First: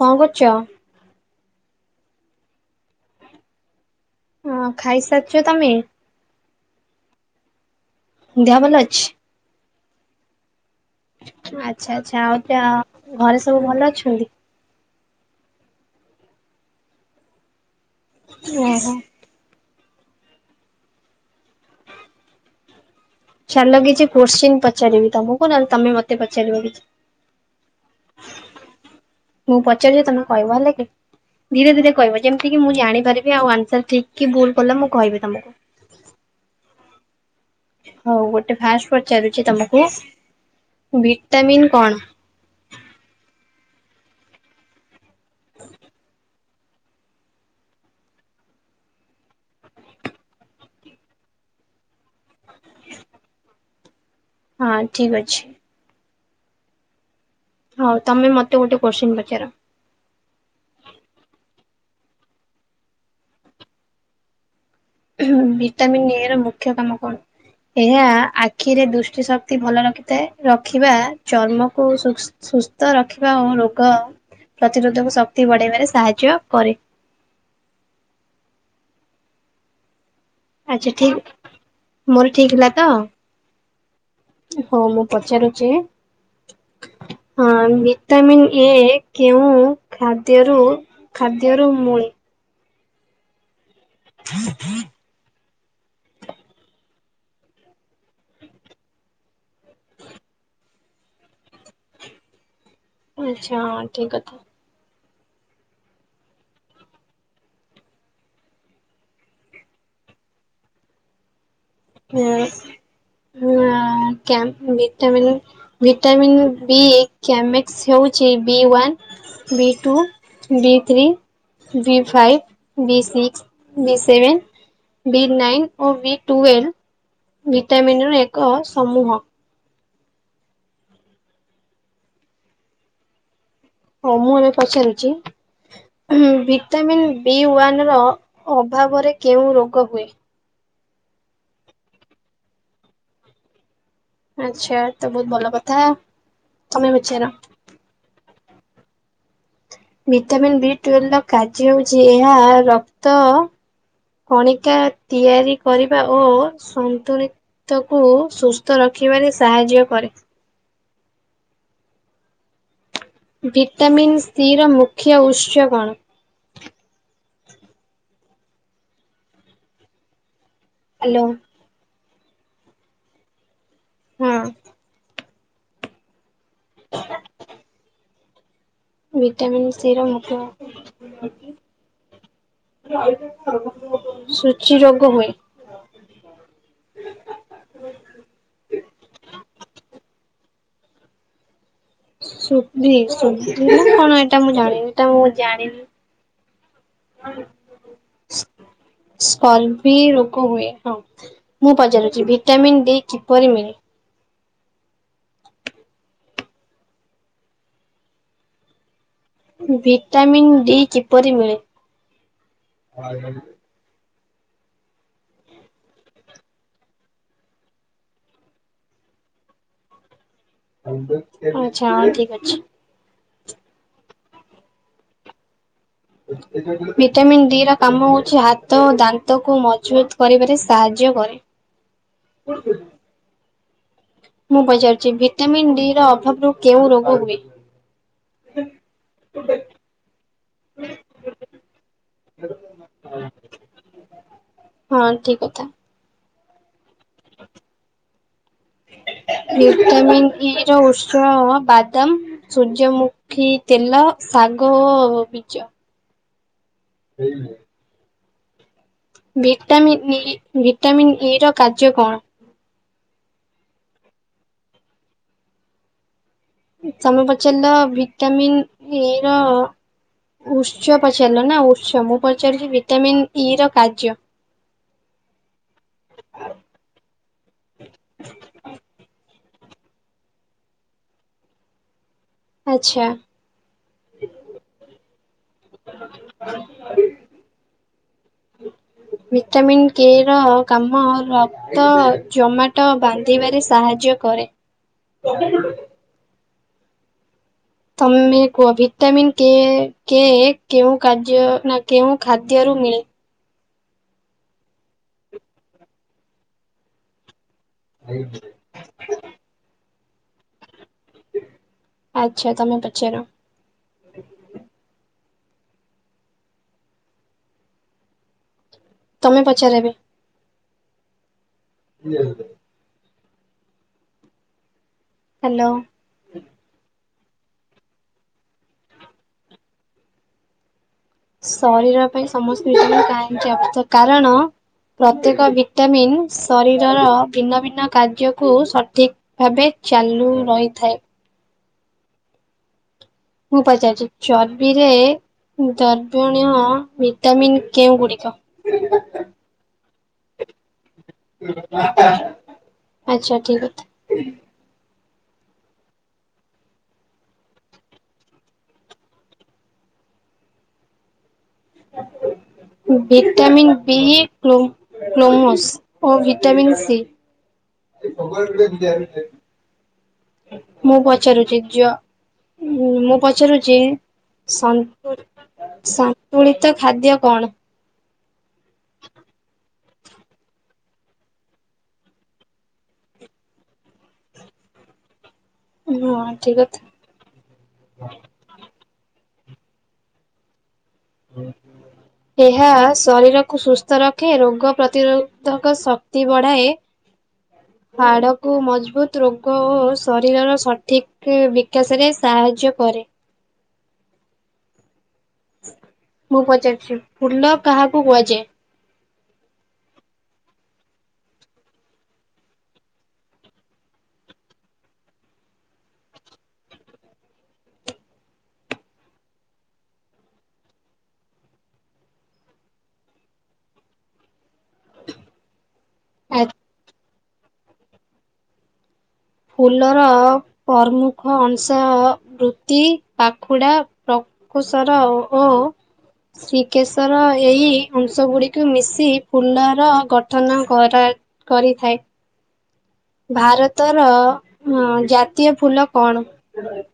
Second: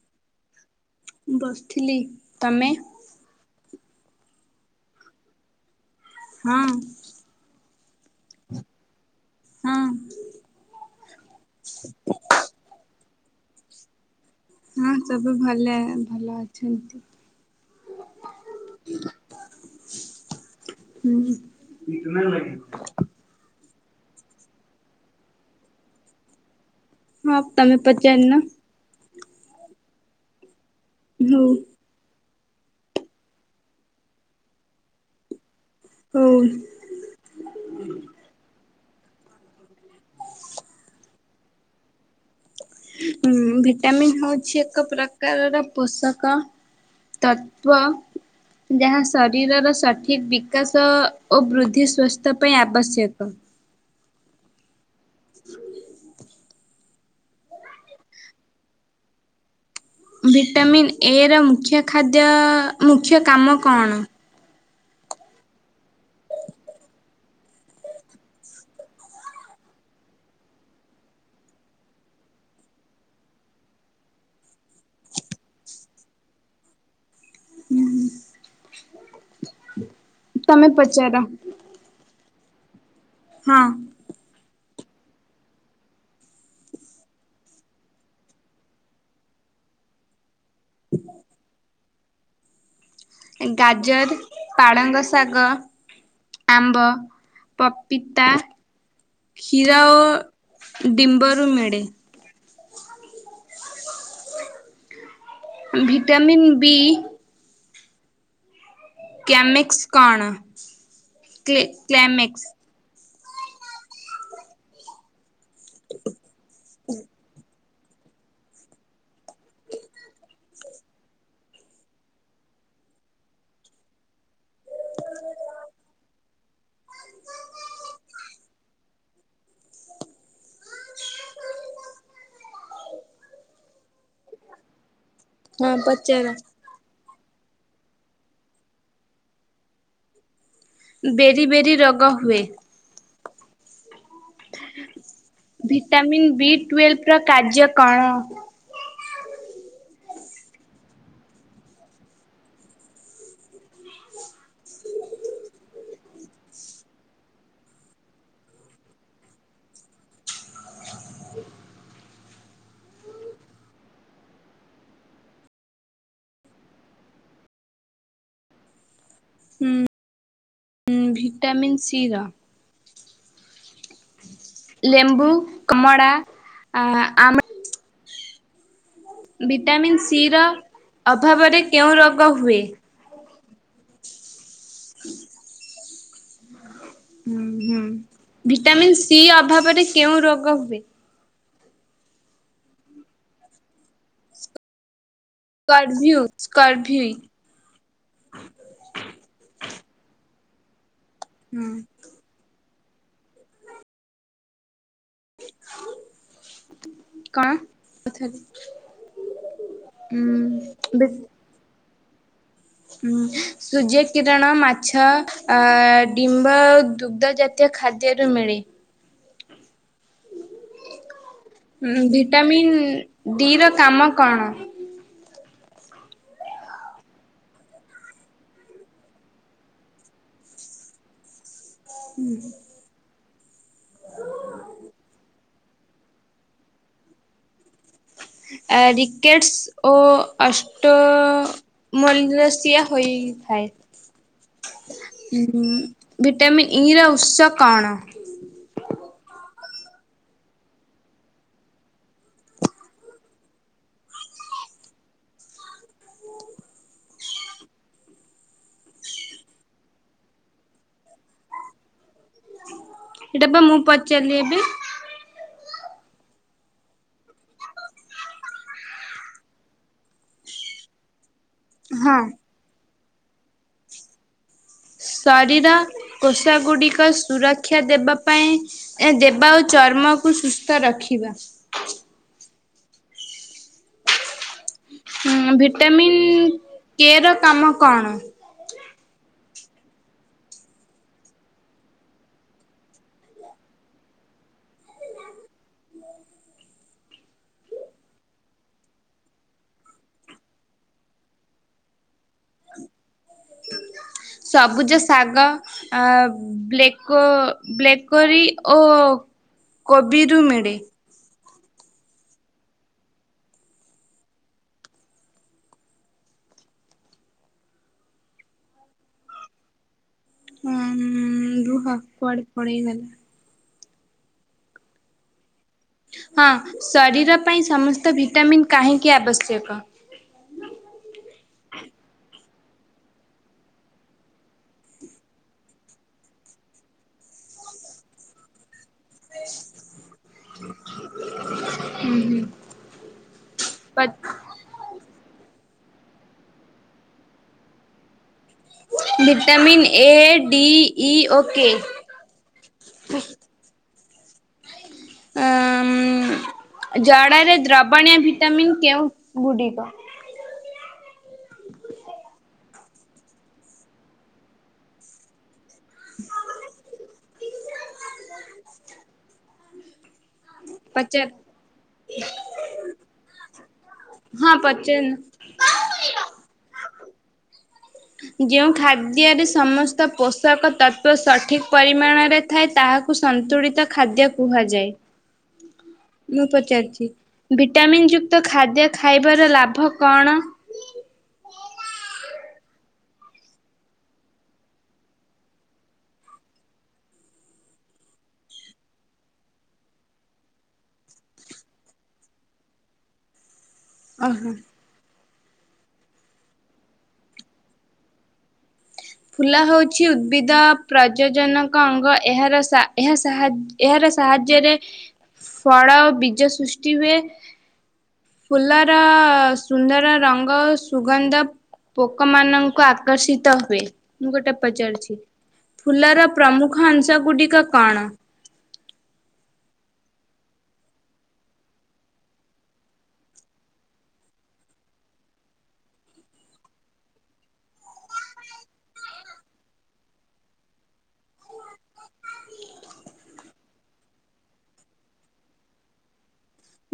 କଁ କରୁଚ। ମୁଁ ବସିଥିଲି ତମେ? ହଁ ଖାଇସାରିଚ ତମେ? ହଁ। ଦେହ ଭଲ ଅଛି। ହଁ ଆଛା ଆଚ୍ଛା ଆଉଚ ଘରେ ସବୁ ଭଲ ଅଛନ୍ତି। ହଁ ସବୁ ଭଲ ଭଲ ଅଛନ୍ତି। ଓହୋ। ହୁଁ [unintelligible] ଲାଗି। ଚାଲ କିଛି କୋଶ୍ଚନ୍ ପଚାରିବି ତମକୁ ନହଲେ ତମେ ମତେ ପଚାରିବ କିଛି। ହଁ ତମେ ପଚାରୁନ। ମୁଁ ପଚାରିବି ତମେ କହିବ ହେଲା କି ହଉ। ଧୀରେ ଧୀରେ କହିବ। ଯେମିତି କିି ମୁଁ ଜାଣିପାରିବି ଆଉ ଆନସାର ଠିକ କି ଭୁଲ କଲେ ମୁଁ କହିବି ତମକୁ। ହଉ। ହଉ ଗୋଟେ ଫାଷ୍ଟ ପଚାରୁଚି ତମକୁ ଭିଟାମିନ୍ କଣ? ଭିଟାମିନ୍ ହଉଛି ଏକ ପ୍ରକାରର ପୋଷକ। ତତ୍ଵ। ଯାହା ଶରୀରର ସଠିକ୍ ବିକାଶ ଓ ବୃଦ୍ଧି ସ୍ୱାସ୍ଥ୍ୟ ପାଇଁ ଆବଶ୍ୟକ। ହଁ ଠିକ୍ ଅଛି। ହଉ ତମେ ମତେ ଗୋଟେ କୋଶ୍ଚିନ ପଚାର। ଭିଟାମିନ୍ ଏ ର ମୁଖ୍ୟ ଖାଦ୍ୟ ମୁଖ୍ୟ କାମ କଣ? ହୁଁ ଭିଟାମିନ୍ ଏ ର ମୁଖ୍ୟ କାମ କଣ? ଏହା ଆଖିରେ ଦୃଷ୍ଟି ଶକ୍ତି ଭଲ ରଖିଥାଏ ରଖିବା ଚର୍ମକୁ ସୁସ ସୁସ୍ଥ ରଖିବା ଓ ରୋଗ ପ୍ରତିରୋଧକ ଶକ୍ତି ବଢ଼େଇବାରେ ସାହାଯ୍ୟ କରେ। ତମେ ଆଚ୍ଛା ପଚାର ଠିକ ମୋର ଠିକ ହେଲା ତ। ହଁ। ହଁ ମୁଁ ପଚାରୁଛି। ହଁ ଭିଟାମିନ୍ ଏ କେଉଁ ଖାଦ୍ୟରୁ ଖାଦ୍ୟର ମୂଲ ଗାଜର ପାଳଙ୍ଗ ଶାଗ ଆମ୍ବ ପପିତା। କ୍ଷୀରା ଓ ଡିମ୍ବରୁ ମିଳେ। ଆଚ୍ଛା ହଁ ଠିକ କଥା। Vitamin B. କ୍ୟାମିକ୍ସ କଣ? କ୍ଲେ [unintelligible] କ୍ଲାମେକ୍ସ। ଭିଟାମନ୍ ବି ଆମେ ସେ ହେଉଛି B one B two B three. B five B six B seven. B nine ଓ ବି ଟୁଲ ଭିଟାମିନ ର ଏକ ସମୂହ। ହଁ ମୁଁ ଏବେ ପଚାରୁଛି ହଁ ପଚାର। ଭିଟାମିନ୍ ବି ୱାନ୍ର ଅଭାବରେ କେଉଁ ରୋଗ ହୁଏ? ବେରି ବେରି ରୋଗ ହୁଏ। ଆଚ୍ଛା ତ ବହୁତ ଭଲ। କଥା ଭିଟାମିନ୍ ବି ତମେ ଟୁଏଲଭର ପଚାର। କାର୍ଯ୍ୟ କଣ? ଭିଟାମିନ୍ ବି ଟୁଏଲ ର କାର୍ଯ୍ୟ ହେଉଛି ଏହା ରକ୍ତ କଣିକା ତିଆରି କରିବା ଓ ସନ୍ତୁଳିତ ତ କ ସୁସ୍ଥ ରଖିବାରେ ସାହାଯ୍ୟ କରେ। ଭିଟାମିନ୍ ସିର ମୁଖ୍ୟ ଉତ୍ସ କଣ? ହ୍ୟାଲୋ ଭିଟାମିନ୍ ସି ର। ହଁ ଲେମ୍ବୁ କମଲା ଆ ଭିଟାମିନ୍ ସି ର ଅଭାବରେ କେଉଁ ରୋଗ ହୁଏ? [unintelligible] ସୂଚି ରୋଗ ହୁଏ। ହୁଁ ହୁଁ ଭିଟାମିିନ ସି ଅଭାବରେ କେଉଁ ରୋଗ ହୁଏ? ସୁଧି ସୁଧି କଣ ଏଇଟା ମୁଁ ଜାଣିନି। ତ ମୁଁ ସ୍କର୍ଭିଉ ସ୍କର୍ଭି ଜାଣିନି। ସ୍ଲ ବି ରୋଗ ହୁଏ ହଁ ମୁଁ ହୁଁ ପଚାରୁଛି। ଭିଟାମିନ୍ ଡି କିପରି ମିଳିବ? କାଣ [unintelligible] ଭିଟାମିନ୍ ଡି କିପରି ମିଳେ? ହଁ ସୂର୍ଯ୍ୟ କିରଣ ମାଛ ଆ ଡିମ୍ବ ଦୁଗ୍ଧ ଜାତୀୟ ଖାଦ୍ୟରୁ ମିଳେ। ଅପ। ଭିଟାମିନ୍ ଡି ର କାମ କଣ? ଭିଟାମନ୍ ଡି ର କାମ ହଉଛି ହାତ ଓ ଦାନ୍ତକୁ ମଜବୁତ କରିବାରେ ସାହାଯ୍ୟ କରେ। [inaudible] ହୁଁ। ମୁଁ ପଚାରୁଛି ଭିଟାମିିନ ଡି ର ଅଭାବ ର କେଉଁ ରୋଗ ହୁଏ? ରିକେଟ୍ସ୍ ଓ ଅଷ୍ଟ ମଲରେସିଆ ହୋଇଥାଏ। [inaudible] ହଁ ଠିକ୍ ଉଁ କଥା। ଭିଟାମିନ୍ ଇ ର ଉତ୍ସ କଣ? ଭିଟାମିନ୍ ଇ ର ଉତ୍ସ ବାଦାମ ସୂର୍ଯ୍ୟମୁଖୀ ତେଲ, ଶାଗ ଓ ବୀଜ। [unintelligible] ଭିଟାମନ୍ ଇ ଭିଟାମିନ୍ ଇ ର କାର୍ଯ୍ୟ କଣ? ଏଟା ପା ମୁଁ ପଚାରିଲି ଏବେ। ତୋମେ ପଚାରିଲ ଭିଟାମିିନ୍ ଏ ର ଉତ୍ସ ପଚାରିଲ ନା ଉତ୍ସ, ମୁଁ ହଁ। ପଚାରିଛି ଭିଟାମିିନ୍ ଇ ର କାର୍ଯ୍ୟ। ଶରୀର କୋଷ ଗୁଡିକ ସୁରକ୍ଷା ଦେବା ପାଇଁ ଏ ଦେବା ଉ ଚର୍ମକୁ ସୁସ୍ଥ ରଖିବା। ଆଚ୍ଛା। ହୁଁ, ଭିଟାମିନ୍ କେ ର କାମ କଣ? ଭିଟାମିନ୍ କେ ର କାମ ର ତ ଜମାଟ ବାନ୍ଧିବାରେ ସାହାଯ୍ୟ କରେ। ତୋମେ କୁହ ଭଟାମିିନ୍ କେ କେ କେଉଁ କାର୍ଯ୍ୟ ନା କେଉଁ ଖାଦ୍ୟରୁ ମିଳେ? ସବୁଜ ଶାଗ ଆ, ବ୍ଲେକ ବ୍ଲେକରି ଓ କୋବିରୁ ମିଳେ। ଆଚ୍ଛା ତୋମେ ପଚାର। ତୋମେ ପଚାର ଏବେ। ଅଁ, ଉମ୍, ରୁହ କୁଆଡେ ପଳେଇଗଲା। ହ୍ୟାଲୋ। ହଁ, ଶରୀର ପାଇଁ ସମସ୍ତ ଭିଟାମିନ୍ କାହିଁକି ଆବଶ୍ୟକ? ଶରୀର ପାଇଁ ସମସ୍ତ ଭିଟାମିନ୍ କାହିଁକି ଆବଶ୍ୟକ କାରଣ ପ୍ରତ୍ୟେକ ଭିଟାମିନ୍ ଶରୀରର ଭିନ୍ନ ଭିନ୍ନ କାର୍ଯ୍ୟକୁ ସ ଠିକ୍ ଭାବେ ଚାଲୁ ରହିଥାଏ। ହୁଁ, ହୁଁ। ମୁଁ ପଚାରୁଚି ଚର୍ବିରେ ଉ, ଦର୍ବଣୀୟ ଭିଟାମିନ୍ କେଉଁ ଗୁଡ଼ିକ? ଭଟାମିନ୍ ଏ, ଡି। ଇ ଓ କେ ଆଚ୍ଛା ଠିକ୍ କଥା। ଅଁ, ଉଁ, ଜଡରେ ଦ୍ରବଣୀୟ ଭିଟାମିନ୍ କେଉଁ ଗୁଡିକ? ଭିଟାମିନ୍ ବି ଇ କ୍ଲୋ କ୍ଲୋମୋସ ଓ ଭଟାମିନ୍ ସି। ମୁଁ ପଚାର ପଚାରୁଚି ଜ ମୁଁ ମୁଁ ପଚାରୁଚି ହଁ ସନ୍ ପଚାର [inaudible] ସ ତୁଳିତ ଖାଦ୍ୟ କଣ? ଯେଉଁ ଖାଦ୍ୟରେ ସମସ୍ତ ପୋଷକ ତତ୍ତ୍ଵ ସଠିକ ପରିମାଣରେ ଥାଏ ତାହା କୁ ସନ୍ତୁଳିତ ଖାଦ୍ୟ କୁହାଯାଏ। ହ [inaudible] ମୁଁ ପଚାରୁଛି। ଭିଟାମିନ୍ ଯୁକ୍ତ ଖାଦ୍ୟ ଖାଇବାର ଲାଭ କଣ? [unintelligible] ଏହା ଶରୀରକୁ ସୁସ୍ଥ ରଖେ। ରୋଗ ପ୍ରତିରୋଧକ ଶକ୍ତି ବଢ଼ାଏ। ହାଡକୁ ମଜବୁତ୍ ରୋଗ ଓ ଶରୀରର ସଠିକ୍ ବିକାଶ ରେ ସାହାଯ୍ୟ କରେ। ଓହୋ। ମୁଁ ପଚାରୁଚି। ଫୁଲ କାହାକୁ କୁହାଯାଏ? ଫୁଲ ହଉଚି ଉଦ୍ଭିଦ ପ୍ରଜଜନକ ଅଙ୍ଗ। ଏହାର ସା ଏହା ସାହା ଏହାର ସାହାଯ୍ୟରେ ଫଳ ଓ ବୀଜ ସୃଷ୍ଟି ହୁଏ। ଫୁଲର ସୁନ୍ଦର ରଙ୍ଗ ଓ ସୁଗନ୍ଧ ପୋକମାନଙ୍କୁ ଆକର୍ଷିତ ହୁଏ। ମୁଁ ଗୋଟେ ପଚାରୁଚି। ଫୁଲର ପ୍ରମୁଖ ଅଂଶ ଗୁଡିକ କଣ? ଫୁଲର ପ୍ରମୁଖ ଅଂଶ ବୃତ୍ତି, ପାଖୁଡ଼ା, ପ୍ର କୁଶର ଓ ଶ୍ରୀକେଶର ଏହି ଅଂଶଗୁଡ଼ିକୁ ମିଶି ଫୁଲର ଗଠନ କରା କରିଥାଏ। ଭାରତର ଜାତୀୟ ଫୁଲ କଣ?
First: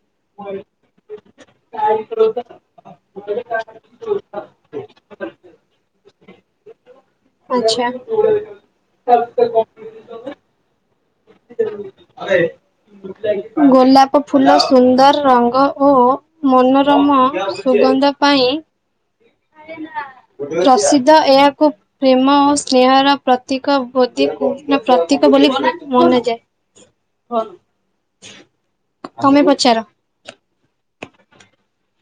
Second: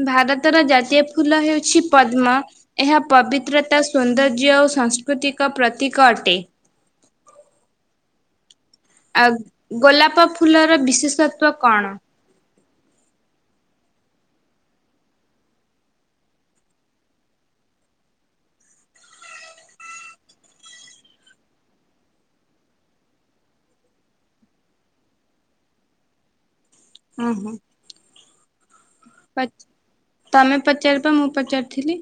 ଭାରତର ଜାତୀୟ ଫୁଲ ହେଉଛି ପଦ୍ମ। ଏହା ପବିତ୍ରତା ସୌନ୍ଦର୍ଯ୍ୟ ଓ ସାଂସ୍କୃତିକ ପ୍ରତୀକ ଅଟେ। ଆଚ୍ଛା। ଗୋଲାପ ଫୁଲର ବିଶେଷତ୍ଵ କଣ? ଗୋଲାପ ଫୁଲ ସୁନ୍ଦର ରଙ୍ଗ ଓ ମନୋରମ ସୁଗନ୍ଧ ପାଇଁ ପ୍ରସିଦ୍ଧ। ଏହାକୁ ପ୍ରେମ ଓ ସ୍ନେହର ପ୍ରତୀକ ବୋଦି କୁ ନା ପ୍ରତୀକ ବୋଲି ମନାଯାଏ। ଉଁ ହୁଁ। ତମେ ପଚାର ତମେ ପଚାରିବ ମୁଁ ପଚାରିଥିଲି।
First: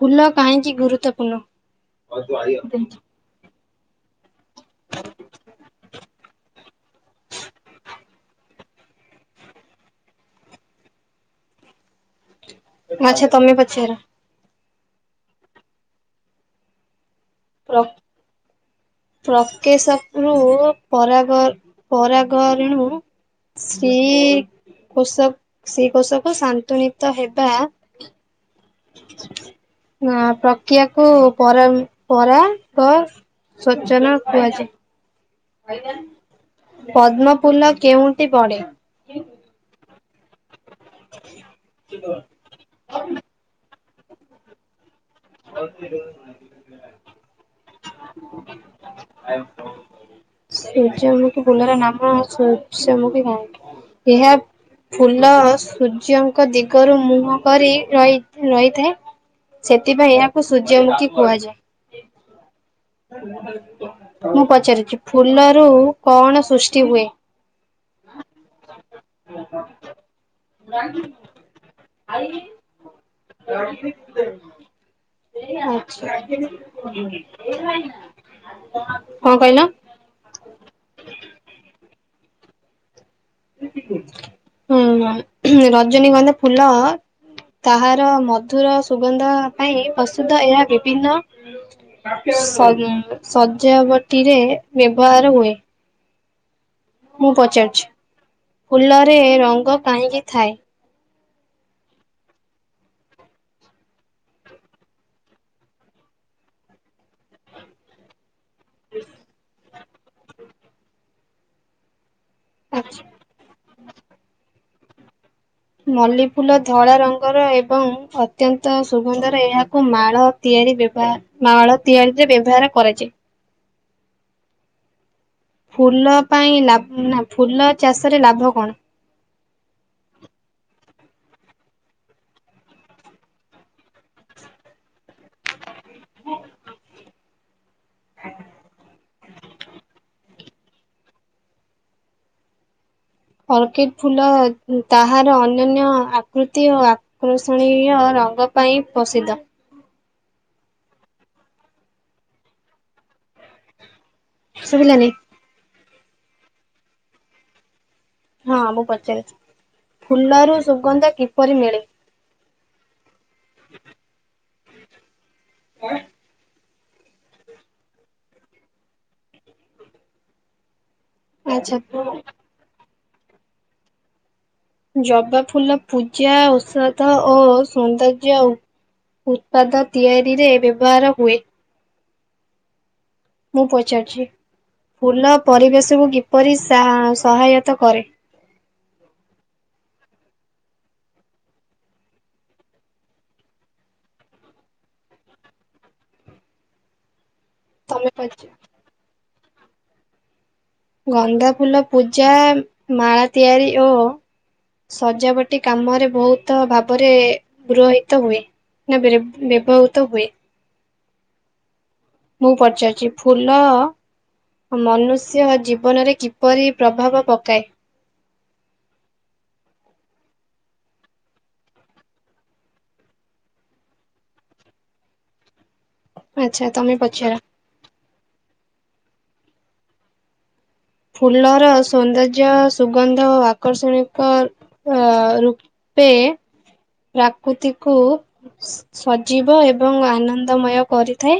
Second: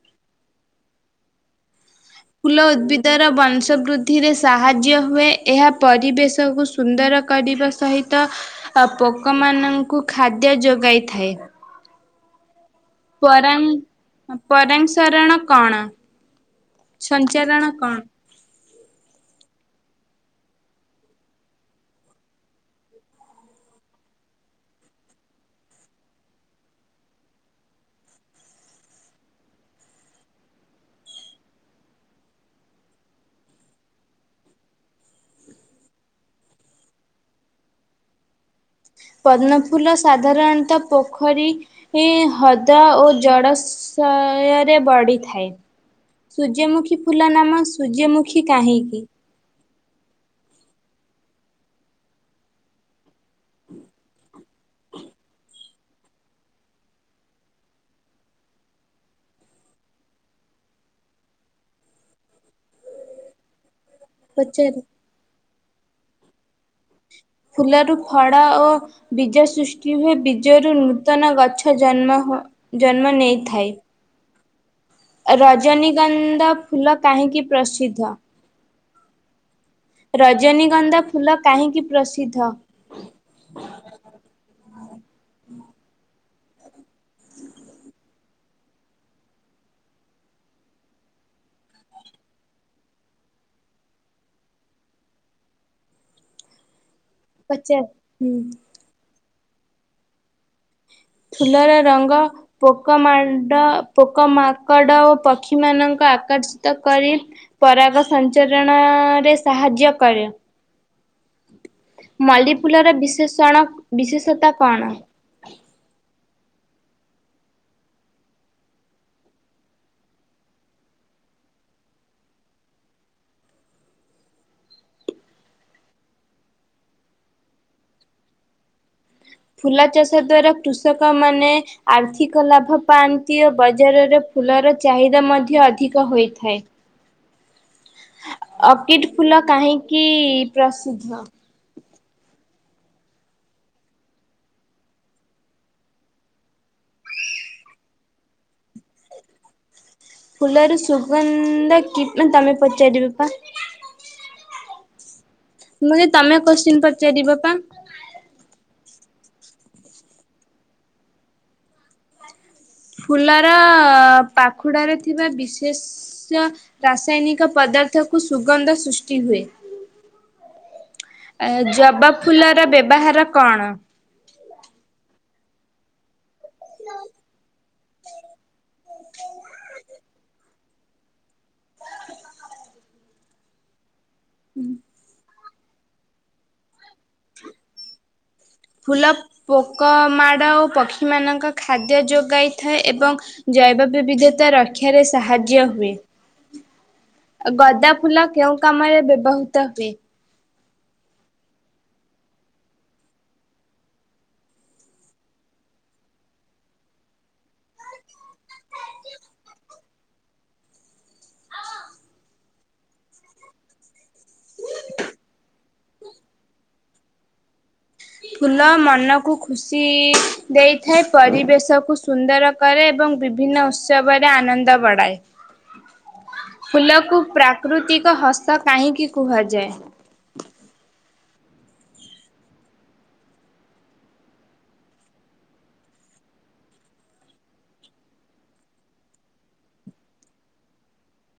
ଫୁଲ କାହିଁକି ଗୁରୁତ୍ୱପୂର୍ଣ୍ଣ? ଫୁଲ ଉଦ୍ଭିଦର ବଂଶ ବୃଦ୍ଧିରେ ସାହାଯ୍ୟ ହୁଏ। ଏହା ପରିବେଶକୁ ସୁନ୍ଦର କରିବା ସହିତ ପୋକମାନଙ୍କୁ ଖାଦ୍ୟ ଯୋଗାଇଥାଏ। ଆଚ୍ଛା ତମେ ପରାମ୍ ପଚାର। ପରାଂସରଣ କଣ? ସଞ୍ଚାରଣ କଣ? ହ ପ୍ରକେଶକ୍ ରୁୁ ପରାଗ ପରାଗରେଣୁ ଶ୍ରୀ କୋଷ ଶ୍ରୀ କୋଷକୁ ଶାନ୍ତୁନିତ ହେବା ପ୍ରକ୍ରିୟାକୁ ପରାମ୍ ପରାଗ ସ୍ବଚନ କୁହାଯାଏ। ପଦ୍ମଫୁଲ କେଉଁଠି ବଡେ? ପଦ୍ମଫୁଲ ସାଧାରଣତଃ ପୋଖରୀ ହ ଦ ଓ ଜଳଶୟରେ ବଢ଼ିଥା ଥାଏ। ସୂର୍ଯ୍ୟମୁଖୀ ଫୁଲ ନାମ ସୂର୍ଯ୍ୟମୁଖୀ କାହିଁକି? ସୂର୍ଯ୍ୟମୁଖୀ ଫୁଲର ନାମ ସୂର୍ଯ୍ୟମୁଖୀ କା ଏହା ଫୁଲ ସୂର୍ଯ୍ୟ ଙ୍କ ଦିଗରୁ ମୁହଁ କରି ରହି ରହିଥାଏ। ସେଥିପାଇଁ ଏହାକୁ ସୂର୍ଯ୍ୟମୁଖୀ କୁହାଯାଏ। ମୁଁ ପଚାର ପଚାରୁଚି। ଫୁଲ ରୁ କଣ ସୃଷ୍ଟି ହୁଏ? ଫୁଲରୁ ଫଳ ଓ ବୀଜ ସୃଷ୍ଟି ହୁଏ। ବୀଜରୁ ନୂତନ ଗଛ ଜନ୍ମ ଜନ୍ମ ନେଇଥାଏ। [inaudible] ଆ ଆଛା ରଜନୀଗନ୍ଧା ଫୁଲ କାହିଁକି ପ୍ରସିଦ୍ଧ? କଣ କହିଲ? ରଜନୀଗନ୍ଧା ଫୁଲ କାହିଁକି ପ୍ରସିଦ୍ଧ? ହୁଁ ରଜନୀଗନ୍ଧା ଫୁଲ ତାହାର ମଧୁର ସୁଗନ୍ଧ ପାଇଁ ପ୍ରସିଦ୍ଧ। ଏହା ବିଭିନ୍ନ ଶ ଶଯାବଟିରେ ବ୍ୟବହାର ହୁଏ। ମୁଁ ପଚାର ପଚାରୁଚି। ହୁଁ ଫୁଲରେ ରଙ୍ଗ କାହିଁକି ଥାଏ? ଫୁଲର ରଙ୍ଗ ପୋକ ମାଡ଼ ପୋକ ମାଙ୍କଡ ଓ ପକ୍ଷୀ ମାନଙ୍କୁ ଆକର୍ଷିତ କରି ପରାଗ ସଞ୍ଚରଣରେ ସାହାଯ୍ୟ କରେ। ମଲ୍ଲି ଫୁଲର ବିଶେଷଣ ବିଶେଷତା କଣ? ମଲ୍ଲି ଫୁଲ ଧଳା ରଙ୍ଗର ଏବଂ ଅତ୍ୟନ୍ତ ସୁଗନ୍ଧରେ ଏହାକୁ ମାଳ ତିଆରି ବ୍ୟବ ମାଳ ତିଆରିରେ ବ୍ୟବହାର କରାଯାଏ। ଫୁଲ ପାଇଁ ଲାବ୍ ନା ଫୁଲ ଚାଷରେ ଲାଭ କଣ? ଫୁଲ ଚାଷ ଦ୍ଵାରା କୃଷକ ମାନେ ଆର୍ଥିକ ଲାଭ ପାଆନ୍ତି ଓ ବଜାରରେ ଫୁଲର ଚାହିଦା ମଧ୍ୟ ଅଧିକ ହୋଇଥାଏ। ଆ ଅର୍କିଟ୍ ଫୁଲ କାହିଁକି ପ୍ରସିଦ୍ଧ? ଅର୍କିଟ୍ ଫୁଲ ତାହାର ଅନ୍ୟାନ୍ୟ ଆକୃତି ଓ ଆକୃଷଣୀୟ ରଙ୍ଗ ପାଇଁ ପ୍ରସିଦ୍ଧ। ଫୁଲରୁ ସୁଗନ୍ଧ କିପ ନା ତମେ ପଚାରିବ ପା। ଶୁବିଲାନି। ମୁଁ କହିଲି ତମେ କୋଶ୍ଚିିନ ପଚାରିବ ପା? ହଁ ମୁଁ ପଚାର ଫୁଲରୁ ସୁଗନ୍ଧ କିପରି ମିଳେ? ଫୁଲର ପାଖୁଡାରେ ଥିବା ବିଶେସ୍ୟ ରାସାୟନିକ ପଦାର୍ଥ କୁ ସୁଗନ୍ଧ ସୃଷ୍ଟି ହୁଏ। ଆଚ୍ଛା ଜବା ଫୁଲର ବ୍ୟବହାର କଣ? ଜବା ଫୁଲ ପୂଜା, ଔଷଧ ଓ ସୌନ୍ଦର୍ଯ୍ୟ ଉ ଉତ୍ପାଦ ତିଆରିରେ ବ୍ୟବହାର ହୁଏ। ମୁଁ ପଚାରୁଚି। ଫୁଲ ପରିବେଶକୁ କିପରି ସା ସହାୟତା କରେ? ଫୁଲ ପୋକ ମାଡ଼ ଓ ପକ୍ଷୀମାନଙ୍କ ଖାଦ୍ୟ ଯୋଗାଇଥାଏ ଏବଂ ଜୈବ ବିବିଧତା ରକ୍ଷାରେ ସାହାଯ୍ୟ ହୁଏ। ଗଦ୍ଦା ତମେ ଫୁଲ ପଚା କେଉଁ କାମରେ ବ୍ୟବହୃତ ହୁଏ? ଗନ୍ଧା ଫୁଲ ପୂଜା ମାଳ ତିଆରି ଓ ସଜାବଟି କାମରେ ବହୁତ ଭାବରେ ଗୁରହିତ ହୁଏ। ନା ବ୍ୟରେ ବ୍ୟବହୃତ ହୁଏ। ମୁଁ ପଚାରୁଚି ଫୁଲ ମନୁଷ୍ୟ ଜୀବନରେ କିପରି ପ୍ରଭାବ ପକାଏ? ଫୁଲ ମନକୁ ଖୁସି ଦେଇଥାଏ। ପରିବେଶକୁୁ ସୁନ୍ଦର କରେ ଏବଂ ବିଭିନ୍ନ ଉତ୍ସବରେ ଆନନ୍ଦ ବଢ଼ାଏ। ହ। ଫୁଲକୁ ପ୍ରାକୃତିକ ହସ୍ତ କାହିଁକି କୁହାଯାଏ? ଫୁଲର ସୌନ୍ଦର୍ଯ୍ୟ, ସୁଗନ୍ଧ ଓ ଆକର୍ଷଣିକ ଅ ରୁ ପେ ପ୍ରକୃତିକୁ ସ୍ ସଜୀବ ଏବଂ ଆନନ୍ଦମୟ କରିଥାଏ।